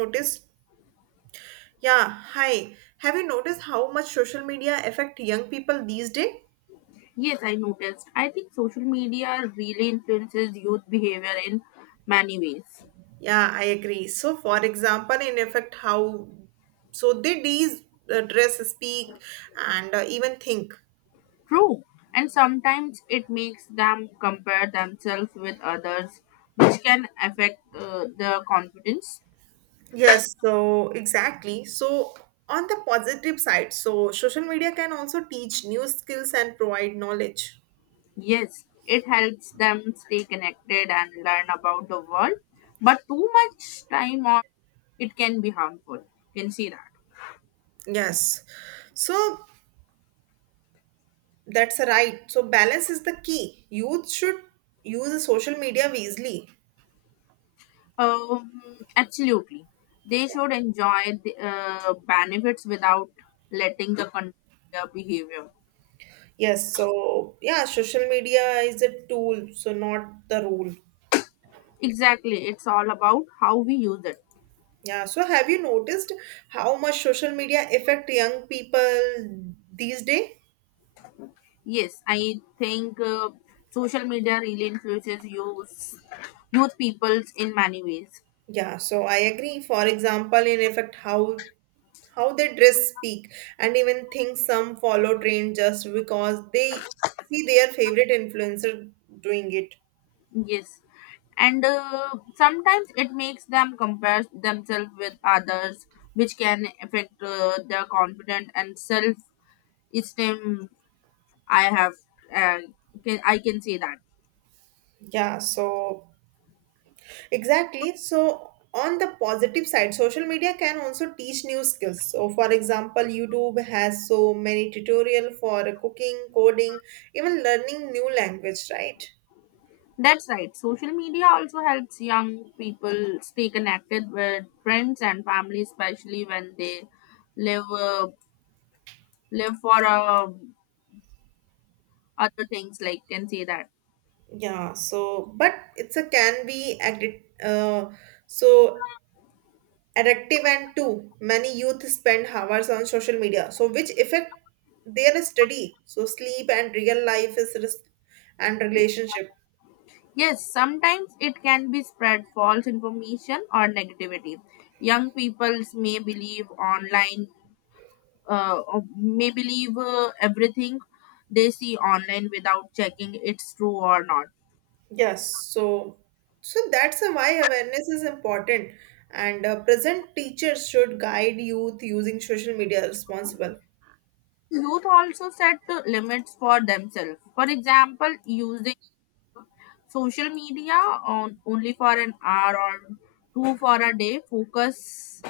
Noticed? Yeah, hi. Have you noticed how much social media affect young people these days? Yes, I noticed. I think social media really influences youth behavior in many ways. Yeah, I agree. So, for example, in effect, how so they these dress, speak, and even think. True. And sometimes it makes them compare themselves with others, which can affect their confidence. Yes, so exactly. So, on the positive side, so social media can also teach new skills and provide knowledge. Yes, it helps them stay connected and learn about the world, but too much time on it can be harmful. You can see that. Yes. So that's right. So balance is the key. Youth should use social media wisely. Um, Absolutely. They should enjoy the benefits without letting the control their behavior. Yes, so yeah, social media is a tool, so not the rule. Exactly. It's all about how we use it. Yeah, so have you noticed how much social media affect young people these days? Yes, I think social media really influences youth peoples in many ways. Yeah, so I agree. For example, in effect, how they dress, speak, and even think. Some follow trend just because they see their favorite influencer doing it. Yes. And sometimes it makes them compare themselves with others, which can affect their confidence and self esteem I have, uh, I can say that. Yeah, so Exactly. So, on the positive side, social media can also teach new skills. So, for example, YouTube has so many tutorial for cooking, coding, even learning new language, right? That's right. Social media also helps young people stay connected with friends and family, especially when they live live for other things. Like can say that. Yeah. So, but it's a can be so addictive, and too many youth spend hours on social media, so which affect their study, so sleep and real life and relationship. Yes, sometimes it can be spread false information or negativity. Young people may believe online, or may believe everything they see online without checking it's true or not. Yes, so so that's a why awareness is important, and present teachers should guide youth using social media responsible. Youth also set the limits for themselves. For example, using social media on only for an hour or two for a day. Focus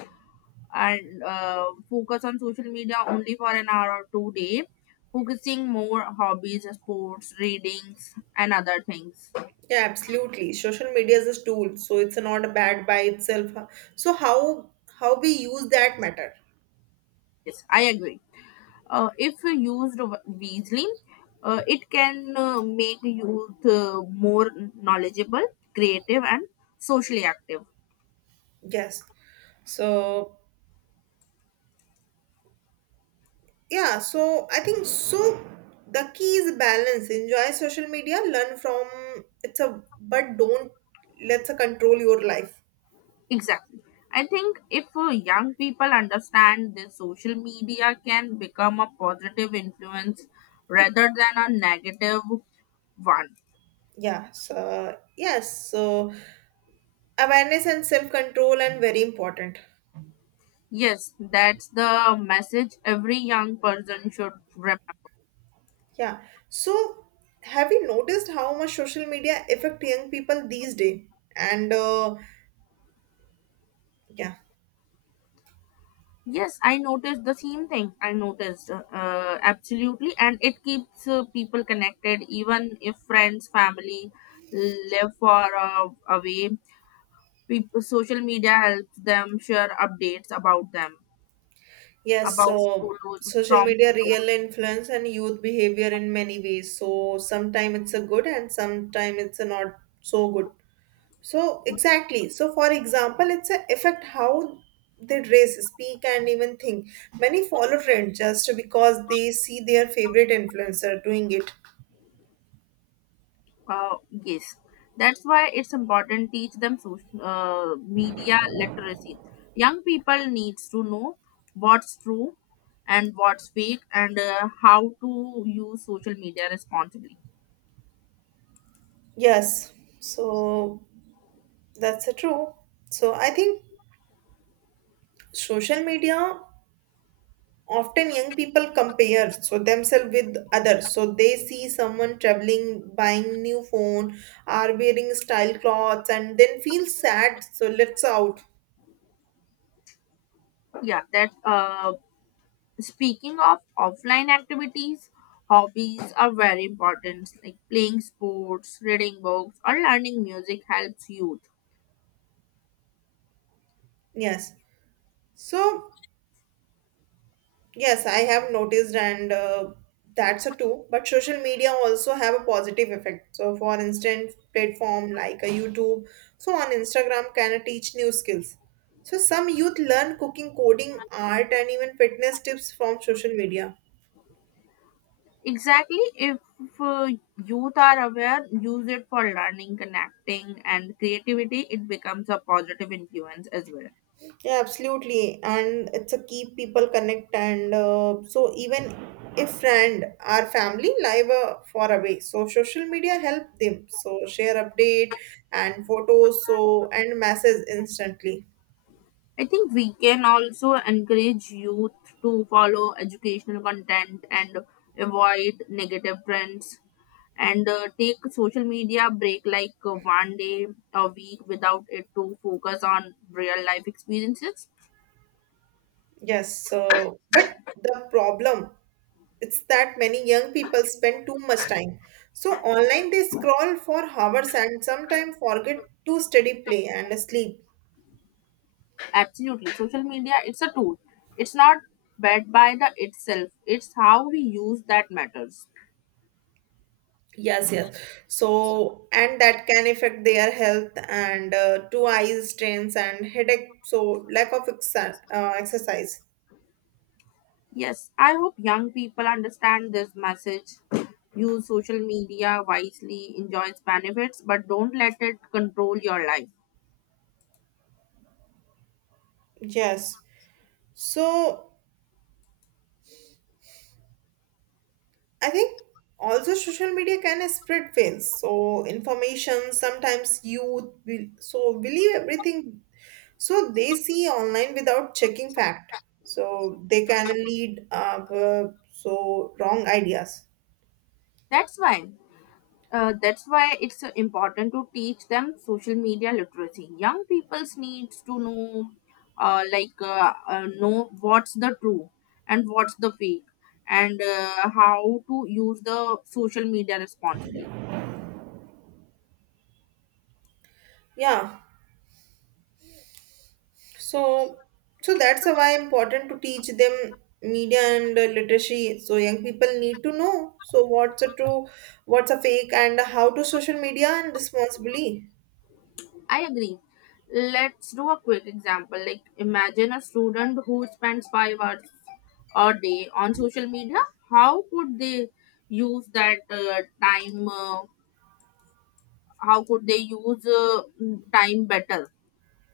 and focus on social media only for an hour or 2 day. Focusing more hobbies, sports, readings, and other things. Yeah, absolutely. Social media is a tool, so it's not bad by itself, huh? So how we use that matter. Yes, I agree. If used wisely, it can make youth more knowledgeable, creative, and socially active. Yes. So yeah, so I think so. The key is balance. Enjoy social media, learn from it's a but don't let's a control your life. Exactly. I think if young people understand this, social media can become a positive influence rather than a negative one. Yeah. So yes. So awareness and self control and very important. Yes, that's the message every young person should remember. Yeah, so have you noticed how much social media affect young people these days? And yeah, Yes, I noticed the same thing. I noticed absolutely, and it keeps people connected, even if friends, family live far away. People, social media helps them share updates about them. yes, About so photos social from media photos. really influence and youth behavior in many ways. So sometimes it's a good and sometimes it's a not so good. So exactly, so for example it's a affect how they dress, speak, and even think. Many follow trends just because they see their favorite influencer doing it. Yes, that's why it's important teach them social media literacy. Young people needs to know what's true and what's fake and how to use social media responsibly. Yes, so that's a true. So I think social media often young people compare so themselves with others. So they see someone traveling, buying new phone, are wearing style clothes, and then feel sad. So let's out. Yeah, that. Speaking of offline activities, hobbies are very important. Like playing sports, reading books, or learning music helps youth. Yes. So yes, I have noticed, and that's a two. But social media also have a positive effect. So, for instance, platform like a YouTube, so on Instagram can teach new skills. So, some youth learn cooking, coding, art, and even fitness tips from social media. Exactly. If uh, youth are aware, use it for learning, connecting, and creativity, it becomes a positive influence as well. Yeah, absolutely. And it's a keep people connect and so even if friend or family live far away, so social media help them. So share update and photos so and message instantly. I think we can also encourage youth to follow educational content and avoid negative trends and take social media break like 1 day a week without it to focus on real life experiences. Yes, so but the problem it's that many young people spend too much time. So online they scroll for hours and sometimes forget to study, play and sleep. Absolutely. Social media, it's a tool. It's not bad by the itself. It's how we use that matters. Yes, yes. So, and that can affect their health and two eye strains and headache. So, lack of exercise. Yes, I hope young people understand this message. Use social media wisely, enjoy its benefits, but don't let it control your life. Yes. So, I think also social media can spread fails. So, information sometimes youth will so believe everything. So they see online without checking fact. So they can lead up so wrong ideas. That's why. That's why it's important to teach them social media literacy. Young people's needs to know, like, know what's the true and what's the fake, and how to use the social media responsibly. Yeah. So, so that's why important to teach them media and literacy. So young people need to know. So what's a true, what's a fake, and how to social media and responsibly. I agree. Let's do a quick example. Like, imagine a student who spends 5 hours a day on social media. How could they use that time? How could they use time better?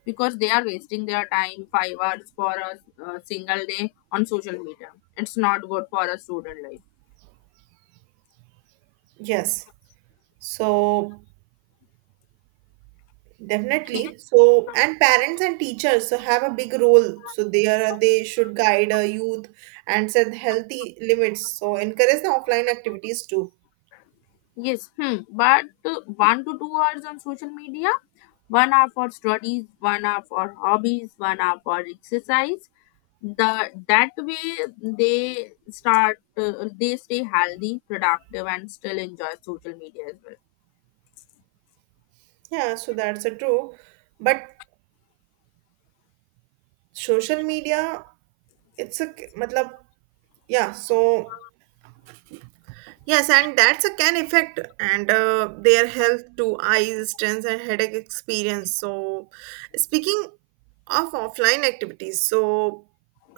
Because they are wasting their time 5 hours for a single day on social media, it's not good for a student life. Yes. So We- definitely. So and parents and teachers so have a big role. So they should guide a youth and set healthy limits. So encourage the offline activities too. yes. Hmm, but 1 to 2 hours on social media, 1 hour for studies, 1 hour for hobbies, 1 hour for exercise, the that way they start they stay healthy, productive, and still enjoy social media as well. Yeah. So that's a true. But social media, it's a मतलब. Yeah, so yes, and that's a can effect and their health to eyes, stress, and headache experience. So, speaking of offline activities, so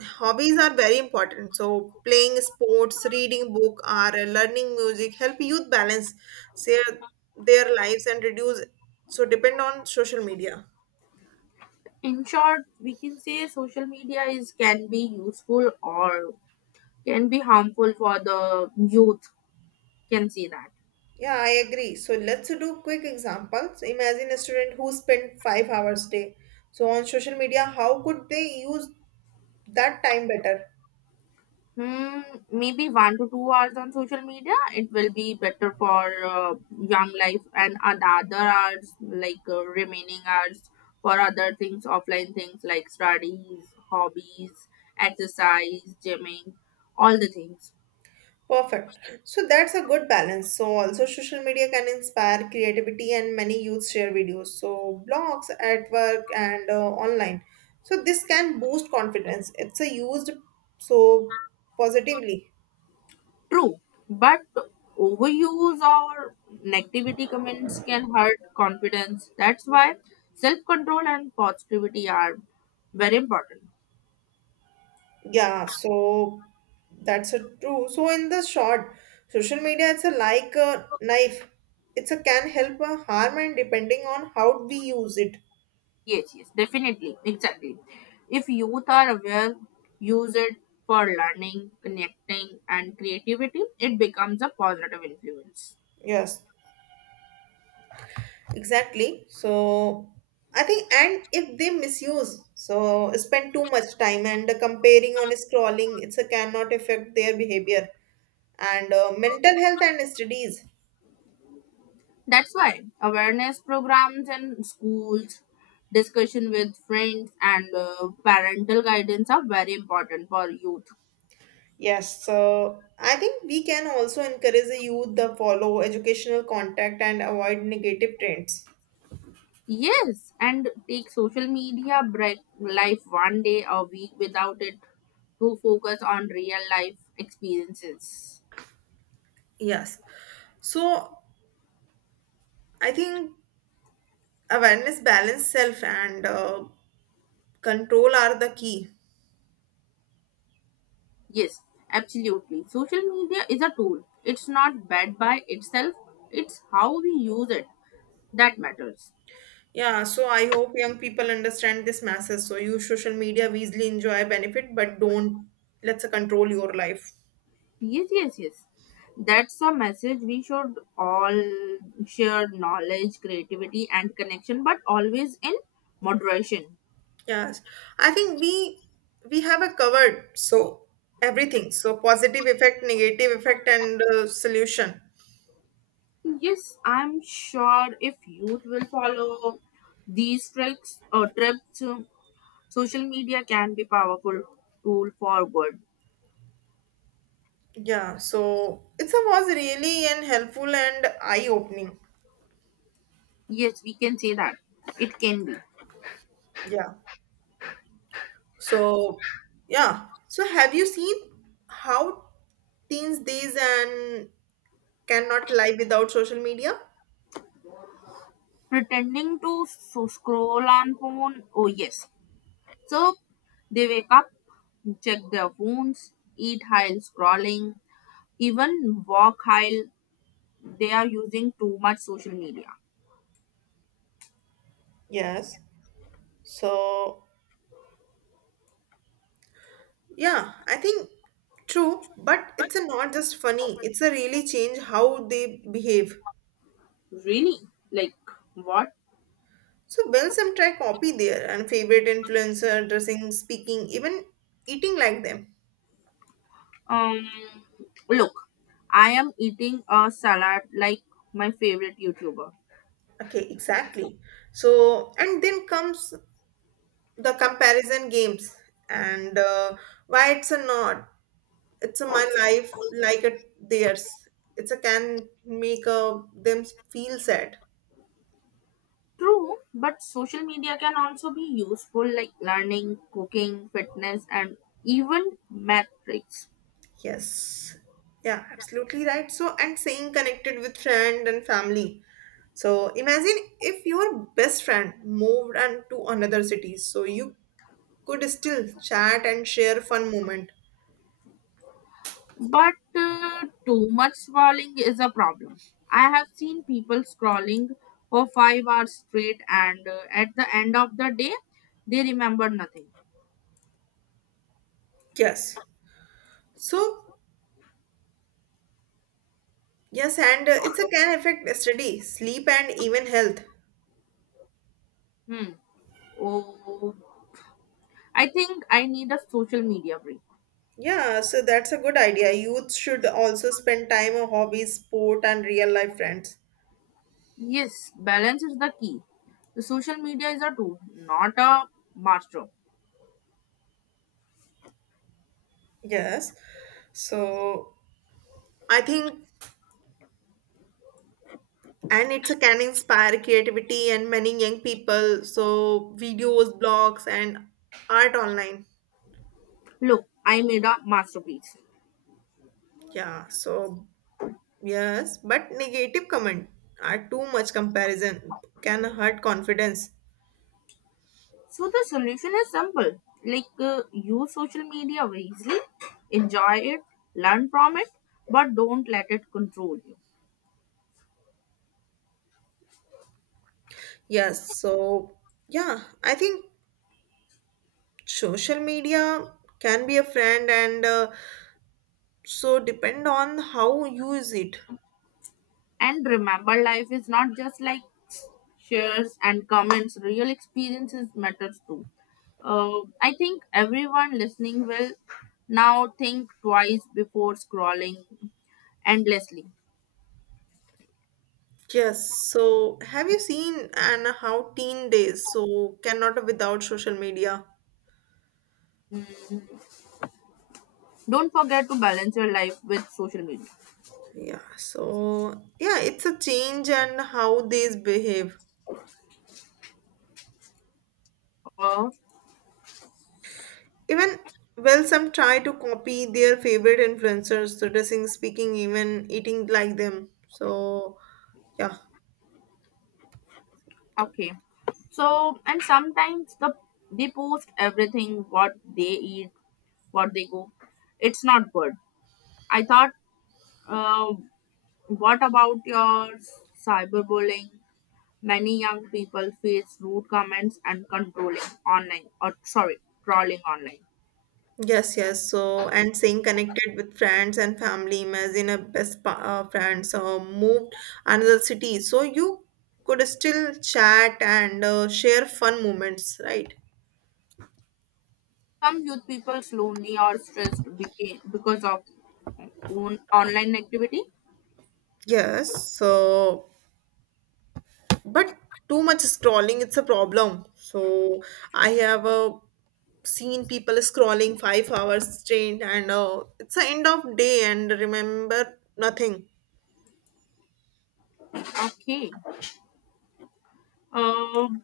hobbies are very important. So, playing sports, reading book, or learning music help youth balance their their lives and reduce so depend on social media. In short, we can say social media is can be useful or can be harmful for the youth. Can see that. Yeah, I agree. So let's do quick examples. Imagine a student who spent 5 hours day. So on social media, how could they use that time better? Hmm, maybe 1 to 2 hours on social media, it will be better for young life, and the other hours, like remaining hours, for other things, offline things like studies, hobbies, exercise, gymming, all the things. Perfect. So that's a good balance. So also social media can inspire creativity and many youth share videos. So blogs at work and online. So this can boost confidence. It's a used so positively. True, but overuse or negativity comments can hurt confidence. That's why self control and positivity are very important. Yeah, so that's a true. So in the short, social media it's a like a knife. It's a can help or harm and depending on how we use it. Yes, yes, definitely, exactly. If youth are aware, use it for learning, connecting, and creativity, it becomes a positive influence. Yes, exactly. So I think and if they misuse, so spend too much time and comparing on scrolling, it's a cannot affect their behavior and mental health and studies. That's why awareness programs in schools, discussion with friends, and parental guidance are very important for youth. Yes, so I think we can also encourage the youth to follow educational contact and avoid negative trends. Yes, and take social media break life 1 day a week without it to focus on real life experiences. Yes. So I think awareness, balance, self, and control are the key. Yes, absolutely. Social media is a tool. It's not bad by itself, it's how we use it that matters. Yeah, so I hope young people understand this message. So use social media, we easily enjoy benefit, but don't let's control your life. Yes, yes, yes. That's a message we should all share knowledge, creativity, and connection, but always in moderation. Yes. I think we have a covered so everything. So positive effect, negative effect, and solution. Yes, I'm sure if youth will follow these tricks or trips, social media can be powerful tool for good. Yeah, so it's a was really and helpful and eye-opening. Yes, we can say that. It can be. Yeah. So yeah. So have you seen how teens these and cannot live without social media? Pretending to so scroll on phone. Oh yes. So they wake up, check their phones, eat while scrolling, even walk while they are using too much social media. Yes. So yeah, I think true, but it's a not just funny. It's a really change how they behave. Really? Like what? So well, some try copy there and favorite influencer, dressing, speaking, even eating like them. Um look, I am eating a salad like my favorite YouTuber. Okay, exactly. So, and then comes the comparison games, and why it's a not, it's a my life like a theirs. It's a can make a, them feel sad. True, but social media can also be useful like learning, cooking, fitness and even math tricks. Yes, yeah, absolutely right. So, and staying connected with friend and family. So, imagine if your best friend moved and to another city, so you could still chat and share fun moment. But too much scrolling is a problem. I have seen people scrolling for 5 hours straight, and at the end of the day, they remember nothing. Yes. So yes, and it's a can affect study, sleep, and even health. Hmm. Oh, I think I need a social media break. Yeah, so that's a good idea. Youth should also spend time on hobbies, sport, and real life friends. Yes, balance is the key. The social media is a tool, not a master. Yes, so I think, and it's a can inspire creativity and many young people. So videos, blogs, and art online. Look, I made a masterpiece. Yeah, so yes, but negative comment are too much comparison can hurt confidence. So the solution is simple. Like use social media wisely, enjoy it, learn from it, but don't let it control you. Yes, so yeah, I think social media can be a friend and so depend on how you use it. And remember, life is not just like shares and comments. Real experiences matters too. I think everyone listening will now think twice before scrolling endlessly. Yes, so have you seen and how teen days so cannot without social media? Mm, don't forget to balance your life with social media. Yeah, so yeah, it's a change and how these behave. Uh, Even well, some try to copy their favorite influencers, so dressing, speaking, even eating like them. So yeah, so Okay. So, and sometimes the they post everything what they eat, what they go. It's not good. I thought, uh, what about your cyberbullying? Many young people face rude comments and controlling online, or sorry, trolling online. yes, yes. So, and staying connected with friends and family. Imagine a friends moved another city, so you could still chat and share fun moments, right? Some youth people lonely or stressed because of own online activity. Yes. So, but too much scrolling, it's a problem. So, I have seen people scrolling 5 hours straight, and it's the end of day, and remember nothing. Okay. Um,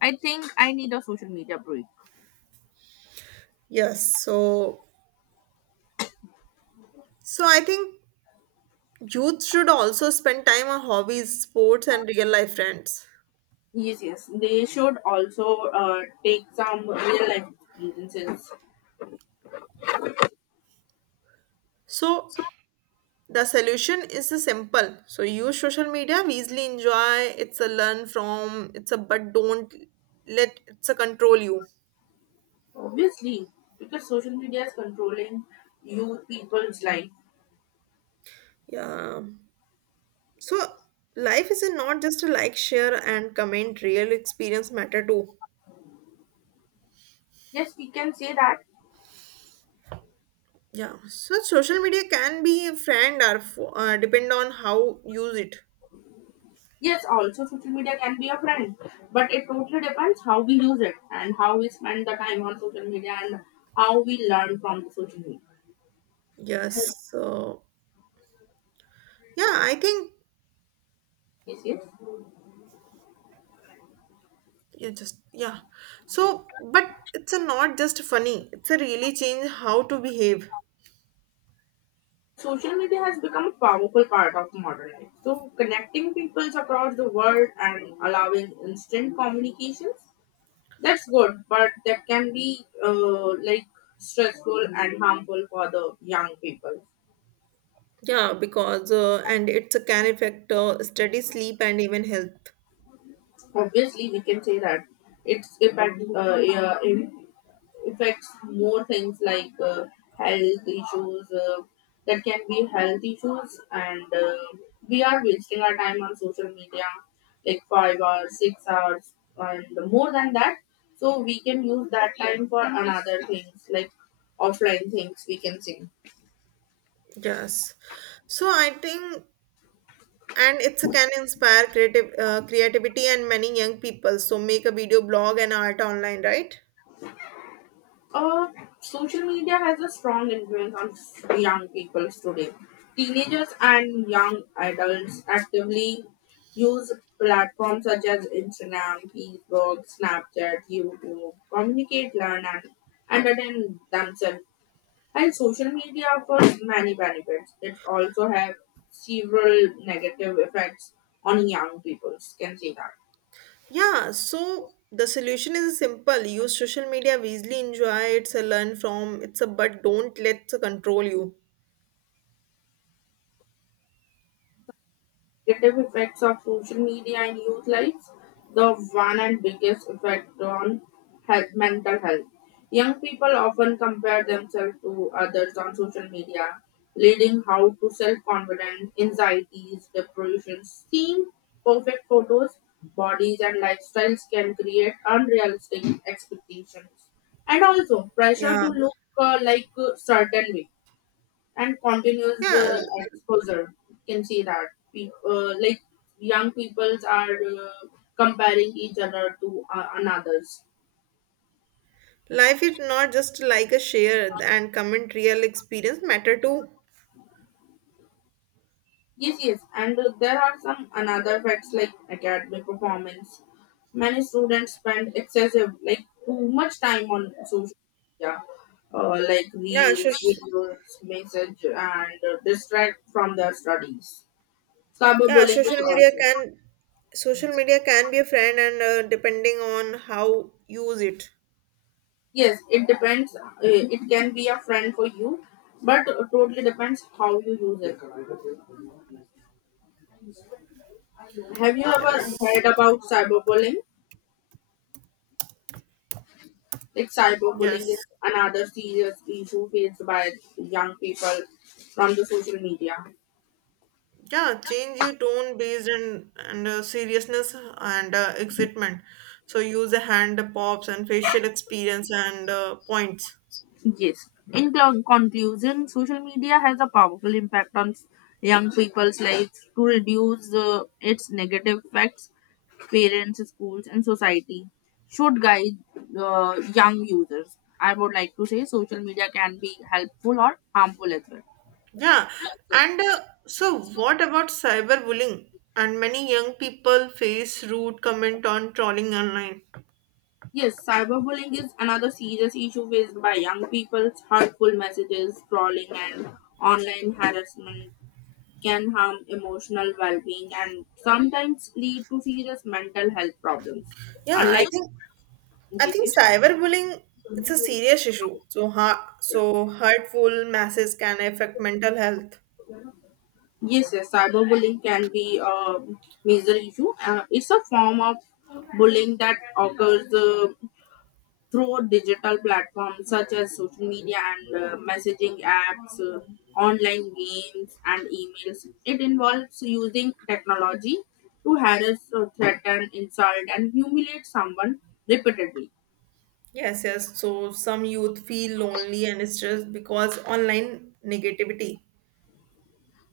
I think I need a social media break. Yes, so so I think youth should also spend time on hobbies, sports, and real life friends. Yes, yes. They should also take some real life experiences. So the solution is simple. So use social media, we easily enjoy, it's a learn from, it's a but don't let it's a control you. Obviously, because social media is controlling youth people's life. Yeah. So life is not just a like, share, and comment. Real experience matter too. Yes, we can say that. Yeah. So social media can be a friend or depend on how use it. Yes, also social media can be a friend, but it totally depends how we use it and how we spend the time on social media and how we learn from the social media. Yes. So yeah, I think Yes, yes. yeah, just yeah. So, but it's a not just funny. It's a really change how to behave. Social media has become a powerful part of modern life. So, connecting peoples across the world and allowing instant communications. That's good, but that can be like stressful and harmful for the young people. Yeah, because and it's a can affect study, sleep, and even health. Obviously, we can say that it's impact yeah, it affects more things like health issues. That can be health issues, and we are wasting our time on social media, like 5 hours, 6 hours, and more than that. So we can use that time for another things like offline things. We can say. Yes. So I think and it's a can inspire creative creativity and many young people. So make a video blog and art online, right? Uh, Social media has a strong influence on young people today. Teenagers and young adults actively use platforms such as Instagram, Facebook, Snapchat, YouTube, communicate, learn, and entertain themselves. And social media offers many benefits. It also has several negative effects on young people. Can see that. Yeah, so the solution is simple. Use social media wisely, enjoy it's a learn from it's a but don't let it control you. Negative effects of social media in youth lives. The one and biggest effect on health, mental health. Young people often compare themselves to others on social media, leading how to self-confidence, anxieties, depression. Seeing perfect photos, bodies, and lifestyles can create unrealistic expectations, and also pressure to Yeah. look like a certain way and continues Yeah, the exposure. You can see that like young peoples are comparing each other to another's. life is not just like a share and comment. Real experience matter too. Yes, yes, and there are some another facts like academic performance. Many students spend excessive, like too much time on social media, like Yeah, reels, social, videos, message, and distract from their studies. yeah, Cyberbullying social is media also. can Social media can be a friend and depending on how use it. Yes, it depends. It can be a friend for you, but totally depends how you use it. Have you ever Yes. heard about cyberbullying? Like cyberbullying is Yes. another serious issue faced by young people from the social media. Yeah, change your tone based on and seriousness and excitement. So use the hand pops and facial experience and points. Yes. In conclusion, social media has a powerful impact on young people's lives to reduce its negative effects. Parents, schools, and society should guide young users. I would like to say social media can be helpful or harmful as well. Yeah, Okay. and so what about cyberbullying? And many young people face rude comment on trolling online. Yes, cyberbullying is another serious issue faced by young people. Hurtful messages, trolling, and online harassment can harm emotional well being and sometimes lead to serious mental health problems. Yeah, I Unlike think yes, yes, cyberbullying it's a serious issue. So so hurtful messages can affect mental health. yes, yes cyberbullying can be a major issue. It's a form of bullying that occurs through digital platforms such as social media and messaging apps, online games, and emails. It involves using technology to harass, threaten, insult, and humiliate someone repeatedly. Yes, yes. So some youth feel lonely and stressed because online negativity.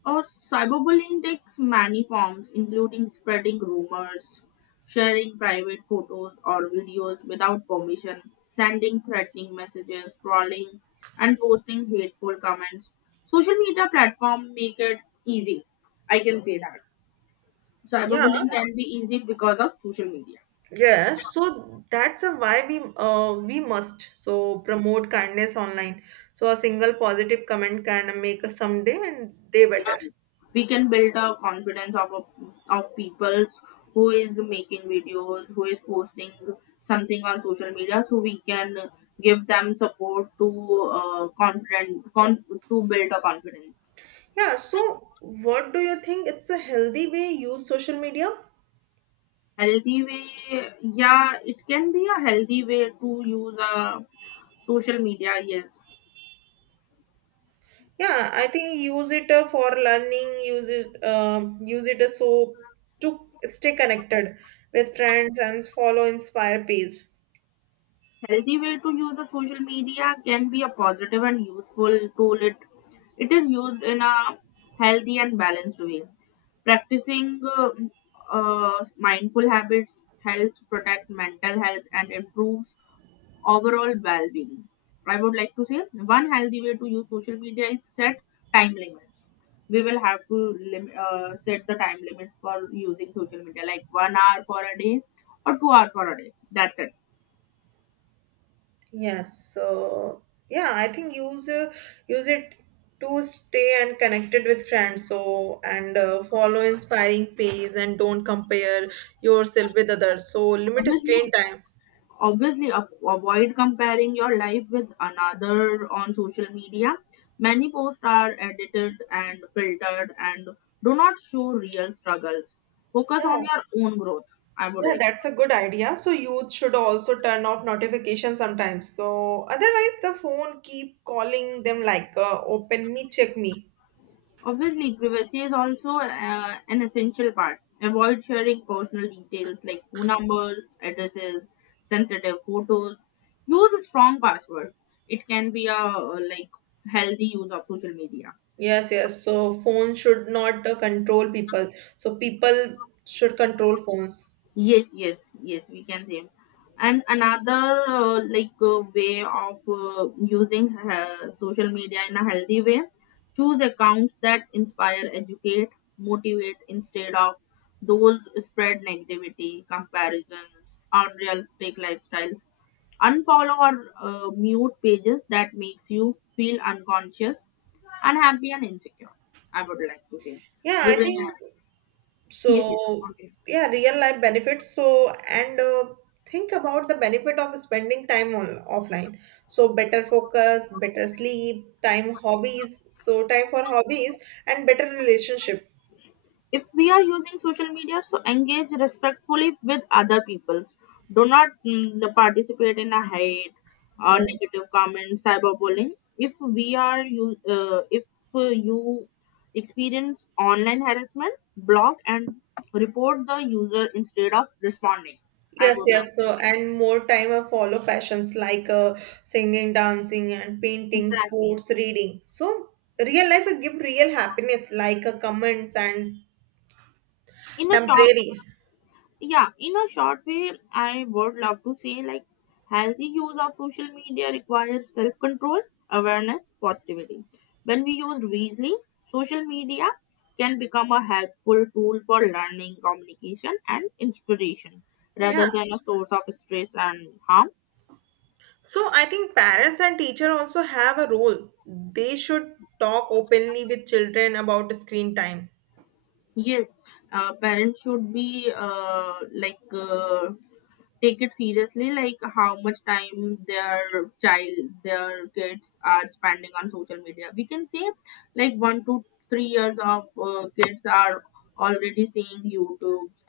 Uh, Cyberbullying takes many forms, including spreading rumors, sharing private photos or videos without permission, sending threatening messages, trolling, and posting hateful comments. Social media platforms make it easy. I can say that Yeah. cyberbullying can be easy because of social media. Yes, so that's a why we must so promote kindness online. So a single positive comment can make a someday and day You better. see, we can build a confidence of of people who is making videos, who is posting something on social media, so we can give them support to to build a confidence. Yeah, so what do you think it's a healthy way use social media? Healthy way, yeah, it can be a healthy way to use a social media, yes. Yeah, I think use it for learning, use it so to stay connected with friends and follow inspire page. Healthy way to use the social media can be a positive and useful tool. It is used in a healthy and balanced way. Practicing mindful habits helps protect mental health and improves overall well-being. I would like to say, one healthy way to use social media is set time limits. We will have to set the time limits for using social media, like 1 hour for a day or 2 hours for a day. That's it. Yes, so yeah, I think use it to stay and connected with friends. So and follow inspiring pages and don't compare yourself with others. So limit Obviously, screen time. Obviously, avoid comparing your life with another on social media. Many posts are edited and filtered and do not show real struggles. Focus Yeah, on your own growth. I would yeah, like. that's a good idea. So youth should also turn off notifications sometimes. So otherwise, the phone keep calling them like open me, check me. Obviously, privacy is also an essential part. Avoid sharing personal details like phone numbers, addresses, sensitive photos. Use a strong password. It can be a like healthy use of social media. Yes, yes. So phone should not control people. So people should control phones. Yes, yes, yes, we can save. And another like way of using social media in a healthy way, choose accounts that inspire, educate, motivate instead of those spread negativity, comparisons, unrealistic lifestyles. Unfollow or mute pages that makes you feel unconscious, unhappy and insecure. I would like to say. Yeah, We I will. Uh, think yes, yes. so, Okay. yeah, real life benefits. So, and think about the benefit of spending time on offline. So, better focus, better sleep, time hobbies. So, time for hobbies and better relationship. If we are using social media, so engage respectfully with other people. Do not mm, the participate in a hate or Yeah. negative comment, cyberbullying. If you experience online harassment, block and report the user instead of responding. I Yes, would love. yes. So, and more time of follow passions like singing, dancing, and painting, Exactly. sports, reading. So, real life will give real happiness like comments and In a short temporary. Yeah, in a short way, I would love to say, like, healthy use of social media requires self-control, awareness, positivity. When we use wisely social media, can become a helpful tool for learning, communication and inspiration rather Yeah. than a source of stress and harm. So I think parents and teacher also have a role. They should talk openly with children about screen time. Yes. Uh, parents should be like take it seriously, like how much time their kids are spending on social media. We can say like 1 to 3 years of kids are already seeing YouTube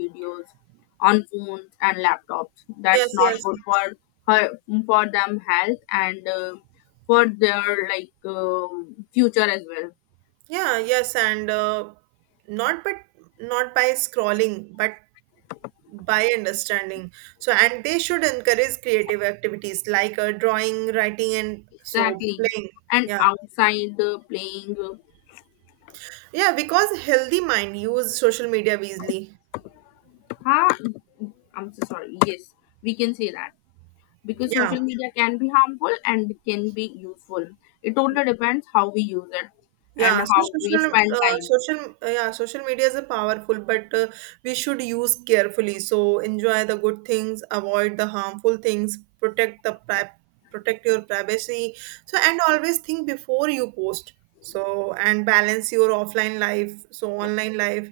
videos on phones and laptops. Yes, That's not yes. good for her, for them health, and for their like future as well. Yeah, yes, and not but not by scrolling, but by understanding. So and they should encourage creative activities like drawing, writing, and so Exactly. playing. And Yeah. outside playing Yeah, because healthy mind use social media wisely. huh? I'm so sorry. Yes, we can say that because Yeah. social media can be harmful and can be useful. It totally depends how we use it and Yeah, so how we spend time. Yeah, social media is a powerful, but we should use carefully. So enjoy the good things, avoid the harmful things, protect the protect your privacy. So and always think before you post. So and balance your offline life, so online life,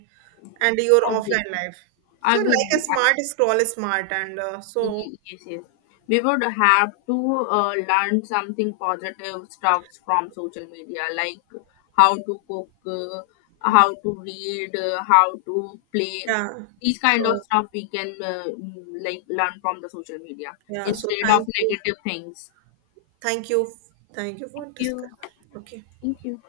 and your offline Obviously, life. So like a obviously, smart scroll is smart, and so Absolutely, yes, yes. We would have to learn something positive stuff from social media, like how to cook, how to read, how to play. yeah, These kind of so stuff we can like learn from the social media yeah, so instead of thank you, negative things. thank you, thank you for Thank you. discussion. Okay. Thank you.